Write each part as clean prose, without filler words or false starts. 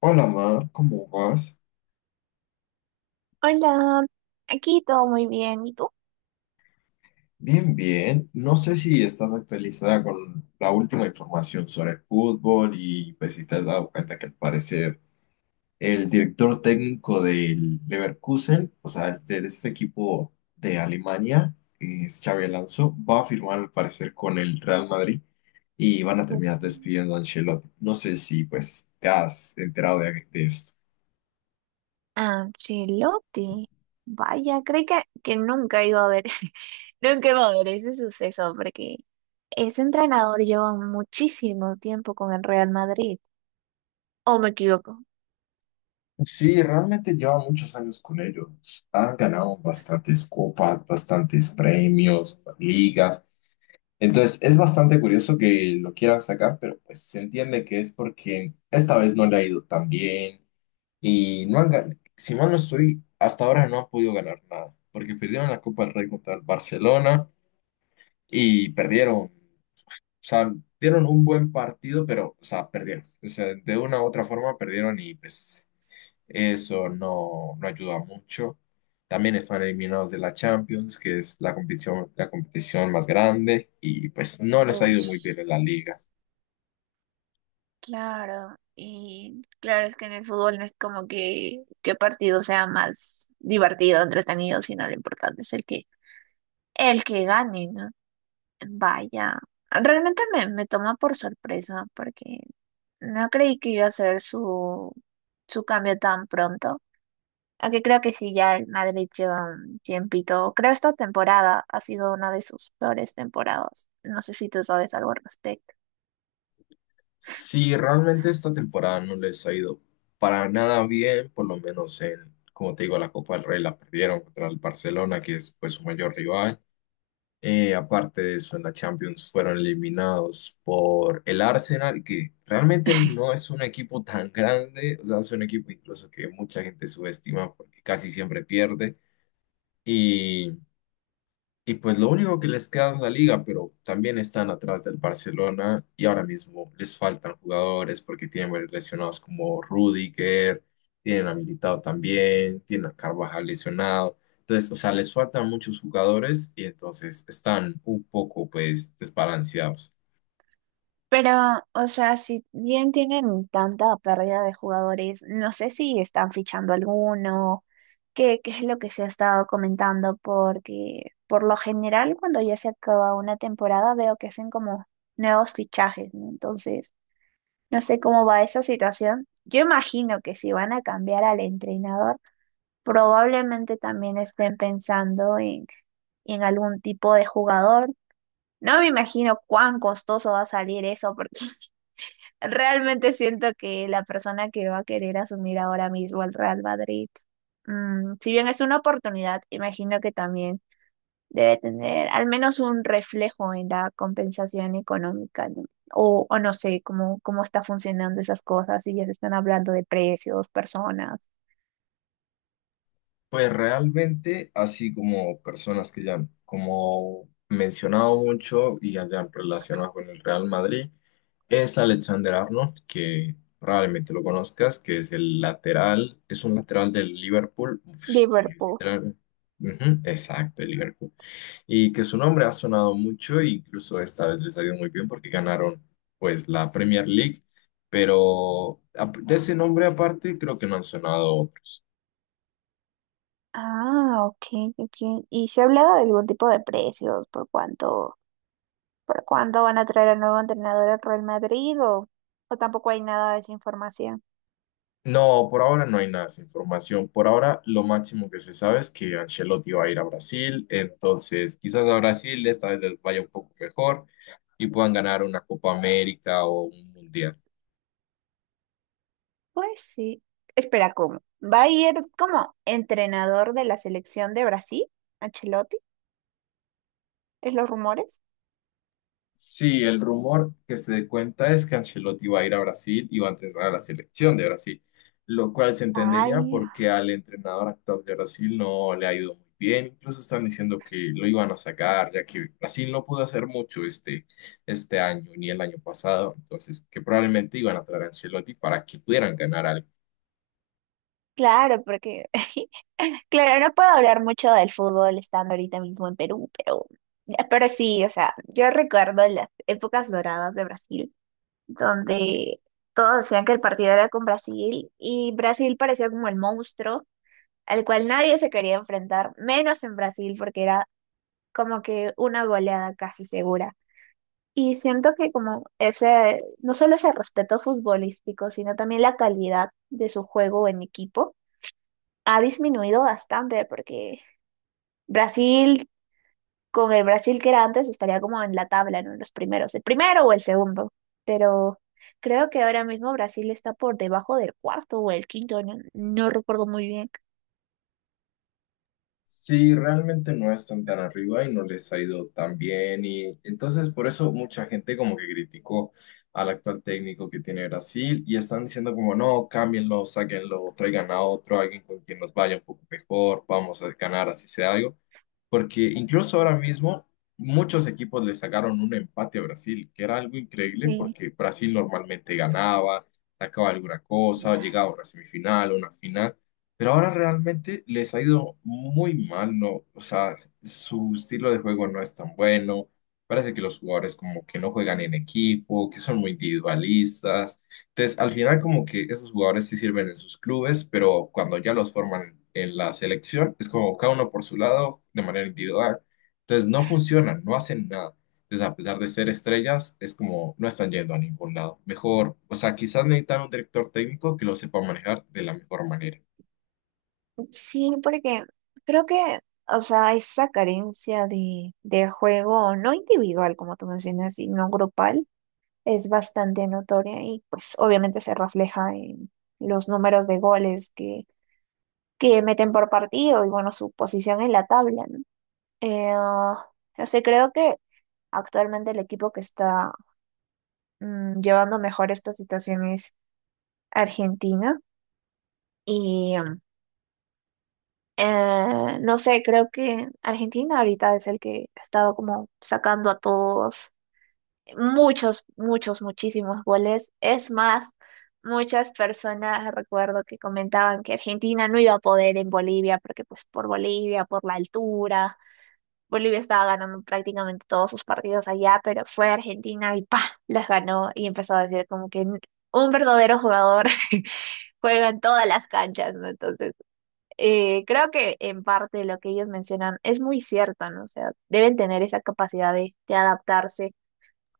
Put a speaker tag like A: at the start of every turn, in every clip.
A: Hola, Mar, ¿cómo vas?
B: Hola, aquí todo muy bien. ¿Y tú?
A: Bien, bien. No sé si estás actualizada con la última información sobre el fútbol y pues si te has dado cuenta que al parecer el director técnico del Leverkusen, o sea, el de este equipo de Alemania, es Xabi Alonso, va a firmar al parecer con el Real Madrid y van a terminar
B: Mm.
A: despidiendo a Ancelotti. No sé si pues te has enterado de esto.
B: Ancelotti. Vaya, creí que nunca iba a ver, nunca iba a ver ese suceso, porque ese entrenador lleva muchísimo tiempo con el Real Madrid. ¿O me equivoco?
A: Sí, realmente lleva muchos años con ellos. Han ganado bastantes copas, bastantes premios, ligas. Entonces, es bastante curioso que lo quieran sacar, pero pues se entiende que es porque esta vez no le ha ido tan bien y no han ganado. Si mal no estoy, hasta ahora no han podido ganar nada, porque perdieron la Copa del Rey contra el Barcelona y perdieron. O sea, dieron un buen partido, pero, o sea, perdieron. O sea, de una u otra forma perdieron y pues. Eso no, no ayuda mucho. También están eliminados de la Champions, que es la competición más grande, y pues no les ha ido muy
B: Ush,
A: bien en la liga.
B: claro, y claro es que en el fútbol no es como que qué partido sea más divertido, entretenido, sino lo importante es el que gane. Vaya, realmente me toma por sorpresa porque no creí que iba a ser su cambio tan pronto. Aunque creo que sí, ya el Madrid lleva un tiempito. Creo esta temporada ha sido una de sus peores temporadas. No sé si tú sabes algo al respecto.
A: Si realmente esta temporada no les ha ido para nada bien, por lo menos en, como te digo, la Copa del Rey la perdieron contra el Barcelona, que es pues su mayor rival. Aparte de eso, en la Champions fueron eliminados por el Arsenal, que realmente no es un equipo tan grande, o sea, es un equipo incluso que mucha gente subestima porque casi siempre pierde. Y pues lo único que les queda es la liga, pero también están atrás del Barcelona y ahora mismo les faltan jugadores porque tienen varios lesionados como Rudiger, tienen a Militao también, tienen a Carvajal lesionado. Entonces, o sea, les faltan muchos jugadores y entonces están un poco pues desbalanceados.
B: Pero, o sea, si bien tienen tanta pérdida de jugadores, no sé si están fichando alguno, qué es lo que se ha estado comentando, porque por lo general cuando ya se acaba una temporada veo que hacen como nuevos fichajes, ¿no? Entonces, no sé cómo va esa situación. Yo imagino que si van a cambiar al entrenador, probablemente también estén pensando en algún tipo de jugador. No me imagino cuán costoso va a salir eso, porque realmente siento que la persona que va a querer asumir ahora mismo el Real Madrid, si bien es una oportunidad, imagino que también debe tener al menos un reflejo en la compensación económica, ¿no? O no sé cómo está funcionando esas cosas, si ya se están hablando de precios, personas.
A: Pues realmente, así como personas que ya han como mencionado mucho y hayan relacionado con el Real Madrid, es Alexander Arnold, que probablemente lo conozcas, que es el lateral, es un lateral del Liverpool, uf, es que
B: Liverpool.
A: literal, ujú, exacto, el Liverpool, y que su nombre ha sonado mucho, e incluso esta vez les ha ido muy bien porque ganaron pues la Premier League, pero de ese nombre aparte creo que no han sonado otros.
B: Ah, ok, ok. ¿Y se ha hablado de algún tipo de precios? ¿Por por cuánto van a traer al nuevo entrenador al Real Madrid? ¿O tampoco hay nada de esa información?
A: No, por ahora no hay nada de información. Por ahora lo máximo que se sabe es que Ancelotti va a ir a Brasil, entonces quizás a Brasil esta vez les vaya un poco mejor y puedan ganar una Copa América o un Mundial.
B: Pues sí. Espera, ¿cómo? ¿Va a ir como entrenador de la selección de Brasil, Ancelotti? ¿Es los rumores?
A: Sí, el rumor que se cuenta es que Ancelotti va a ir a Brasil y va a entrenar a la selección de Brasil, lo cual se entendería
B: Ay,
A: porque al entrenador actual de Brasil no le ha ido muy bien. Incluso están diciendo que lo iban a sacar, ya que Brasil no pudo hacer mucho este año ni el año pasado, entonces que probablemente iban a traer a Ancelotti para que pudieran ganar algo.
B: claro, claro, no puedo hablar mucho del fútbol estando ahorita mismo en Perú, pero sí, o sea, yo recuerdo las épocas doradas de Brasil, donde todos decían que el partido era con Brasil y Brasil parecía como el monstruo al cual nadie se quería enfrentar, menos en Brasil, porque era como que una goleada casi segura. Y siento que como ese, no solo ese respeto futbolístico, sino también la calidad de su juego en equipo ha disminuido bastante porque Brasil, con el Brasil que era antes, estaría como en la tabla, ¿no? En los primeros, el primero o el segundo. Pero creo que ahora mismo Brasil está por debajo del cuarto o el quinto, no, no recuerdo muy bien.
A: Sí, realmente no están tan arriba y no les ha ido tan bien y entonces por eso mucha gente como que criticó al actual técnico que tiene Brasil y están diciendo como no, cámbienlo, sáquenlo, traigan a otro, alguien con quien nos vaya un poco mejor, vamos a ganar así sea algo, porque incluso ahora mismo muchos equipos le sacaron un empate a Brasil, que era algo increíble
B: Sí.
A: porque Brasil normalmente ganaba, sacaba alguna cosa, llegaba a una semifinal, una final. Pero ahora realmente les ha ido muy mal, ¿no? O sea, su estilo de juego no es tan bueno. Parece que los jugadores como que no juegan en equipo, que son muy individualistas. Entonces, al final como que esos jugadores sí sirven en sus clubes, pero cuando ya los forman en la selección, es como cada uno por su lado, de manera individual. Entonces, no funcionan, no hacen nada. Entonces, a pesar de ser estrellas, es como no están yendo a ningún lado. Mejor, o sea, quizás necesitan un director técnico que lo sepa manejar de la mejor manera.
B: Sí, porque creo que, o sea, esa carencia de juego, no individual, como tú mencionas, sino grupal es bastante notoria y pues obviamente se refleja en los números de goles que meten por partido y bueno, su posición en la tabla, ¿no? Eh, ah, o sea, creo que actualmente el equipo que está llevando mejor esta situación es Argentina y no sé, creo que Argentina ahorita es el que ha estado como sacando a todos muchos, muchos, muchísimos goles. Es más, muchas personas recuerdo que comentaban que Argentina no iba a poder en Bolivia, porque pues por Bolivia, por la altura, Bolivia estaba ganando prácticamente todos sus partidos allá, pero fue Argentina y ¡pa! Las ganó y empezó a decir como que un verdadero jugador juega en todas las canchas, ¿no? Entonces... creo que en parte lo que ellos mencionan es muy cierto, ¿no? O sea, deben tener esa capacidad de adaptarse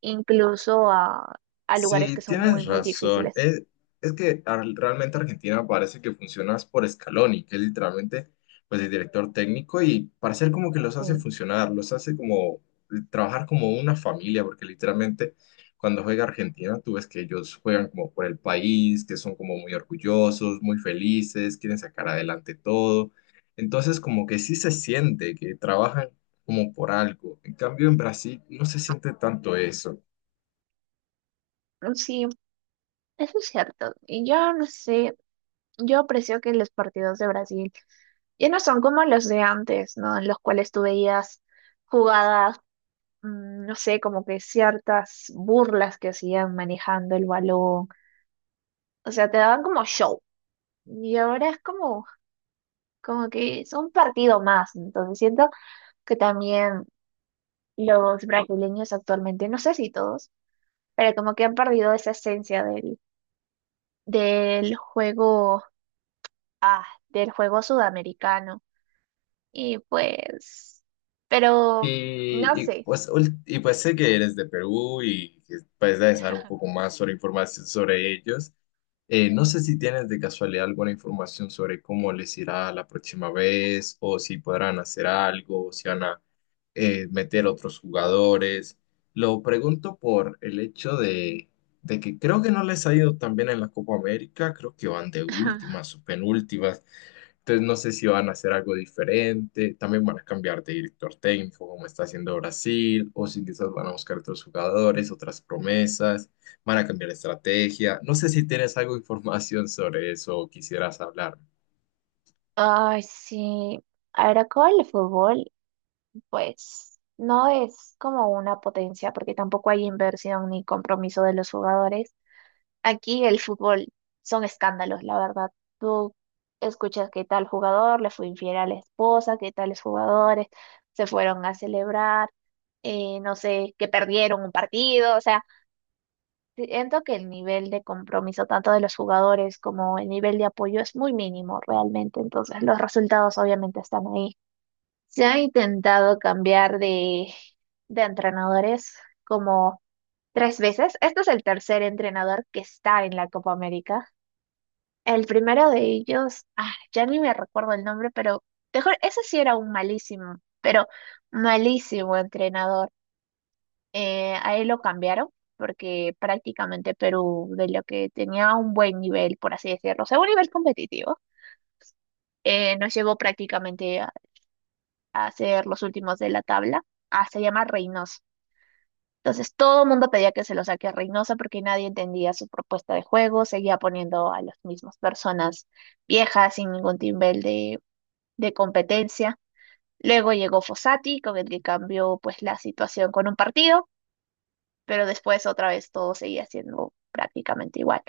B: incluso a lugares
A: Sí,
B: que son muy,
A: tienes
B: muy
A: razón.
B: difíciles.
A: Es que realmente Argentina parece que funciona es por Scaloni, que es literalmente pues, el director técnico y parece como que los
B: Sí,
A: hace funcionar, los hace como trabajar como una familia, porque literalmente cuando juega Argentina tú ves que ellos juegan como por el país, que son como muy orgullosos, muy felices, quieren sacar adelante todo. Entonces como que sí se siente que trabajan como por algo. En cambio en Brasil no se siente tanto eso.
B: sí, eso es cierto. Y yo no sé, yo aprecio que los partidos de Brasil ya no son como los de antes, ¿no? En los cuales tú veías jugadas, no sé, como que ciertas burlas que hacían manejando el balón. O sea, te daban como show. Y ahora es como que es un partido más. Entonces siento que también los brasileños actualmente, no sé si todos, pero como que han perdido esa esencia del juego, del juego sudamericano. Y pues, pero no sé.
A: Y pues sé que eres de Perú y que puedes dar un poco más sobre información sobre ellos. No sé si tienes de casualidad alguna información sobre cómo les irá la próxima vez o si podrán hacer algo, o si van a meter otros jugadores. Lo pregunto por el hecho de que creo que no les ha ido tan bien en la Copa América, creo que van de últimas o penúltimas. Entonces no sé si van a hacer algo diferente, también van a cambiar de director técnico como está haciendo Brasil, o si quizás van a buscar otros jugadores, otras promesas, van a cambiar de estrategia. No sé si tienes algo de información sobre eso o quisieras hablar.
B: Ay, sí. Ahora con el fútbol, pues no es como una potencia porque tampoco hay inversión ni compromiso de los jugadores. Aquí el fútbol son escándalos, la verdad. Tú escuchas que tal jugador le fue infiel a la esposa, que tales jugadores se fueron a celebrar, no sé, que perdieron un partido. O sea, siento que el nivel de compromiso tanto de los jugadores como el nivel de apoyo es muy mínimo realmente. Entonces, los resultados obviamente están ahí. Se ha intentado cambiar de entrenadores como tres veces. Este es el tercer entrenador que está en la Copa América. El primero de ellos, ya ni me recuerdo el nombre, pero mejor, ese sí era un malísimo, pero malísimo entrenador. A él lo cambiaron porque prácticamente Perú, de lo que tenía un buen nivel, por así decirlo, o sea, un nivel competitivo, nos llevó prácticamente a ser los últimos de la tabla, ah, se llama Reynoso. Entonces todo el mundo pedía que se lo saque a Reynoso porque nadie entendía su propuesta de juego, seguía poniendo a las mismas personas viejas sin ningún nivel de competencia. Luego llegó Fossati, con el que cambió pues la situación con un partido, pero después otra vez todo seguía siendo prácticamente igual.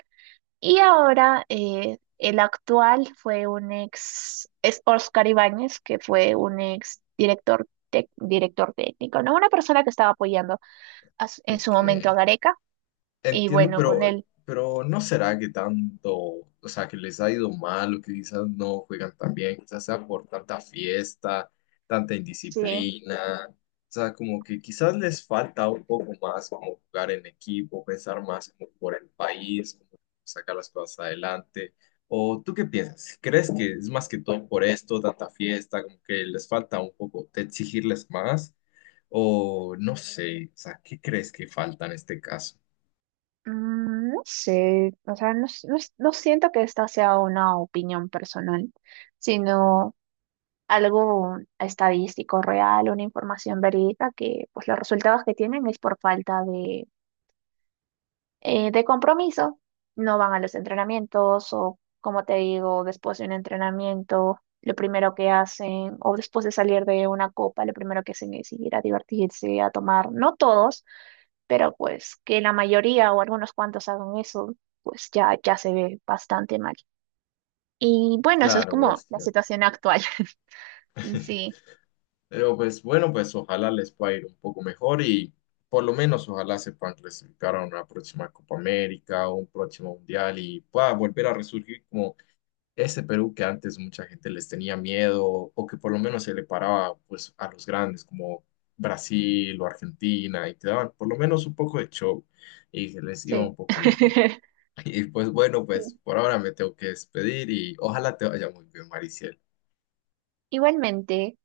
B: Y ahora el actual fue un ex, es Óscar Ibáñez, que fue un ex director, director técnico, ¿no? Una persona que estaba apoyando en su momento a
A: Ok.
B: Gareca, y
A: Entiendo,
B: bueno, con él.
A: pero ¿no será que tanto, o sea, que les ha ido mal o que quizás no juegan tan bien? Quizás sea por tanta fiesta, tanta
B: Sí.
A: indisciplina. O sea, como que quizás les falta un poco más como jugar en equipo, pensar más como por el país, como sacar las cosas adelante. ¿O tú qué piensas? ¿Crees que es más que todo por esto, tanta fiesta, como que les falta un poco de exigirles más? ¿O no sé? O sea, ¿qué crees que falta en este caso?
B: Mm, no sé, o sea, no, no siento que esta sea una opinión personal, sino algo estadístico real, una información verídica que pues los resultados que tienen es por falta de compromiso, no van a los entrenamientos o como te digo, después de un entrenamiento, lo primero que hacen o después de salir de una copa, lo primero que hacen es ir a divertirse, a tomar, no todos, pero pues que la mayoría o algunos cuantos hagan eso, pues ya, ya se ve bastante mal. Y bueno, eso es
A: Claro,
B: como
A: es
B: la
A: cierto.
B: situación actual. Sí,
A: Pero pues bueno, pues ojalá les pueda ir un poco mejor y por lo menos ojalá se puedan clasificar a una próxima Copa América o un próximo Mundial y pueda volver a resurgir como ese Perú que antes mucha gente les tenía miedo o que por lo menos se le paraba pues a los grandes como Brasil o Argentina y te daban por lo menos un poco de show y se les iba
B: sí.
A: un poco mejor. Y pues bueno,
B: Sí,
A: pues por ahora me tengo que despedir y ojalá te vaya muy bien, Mariciel.
B: igualmente.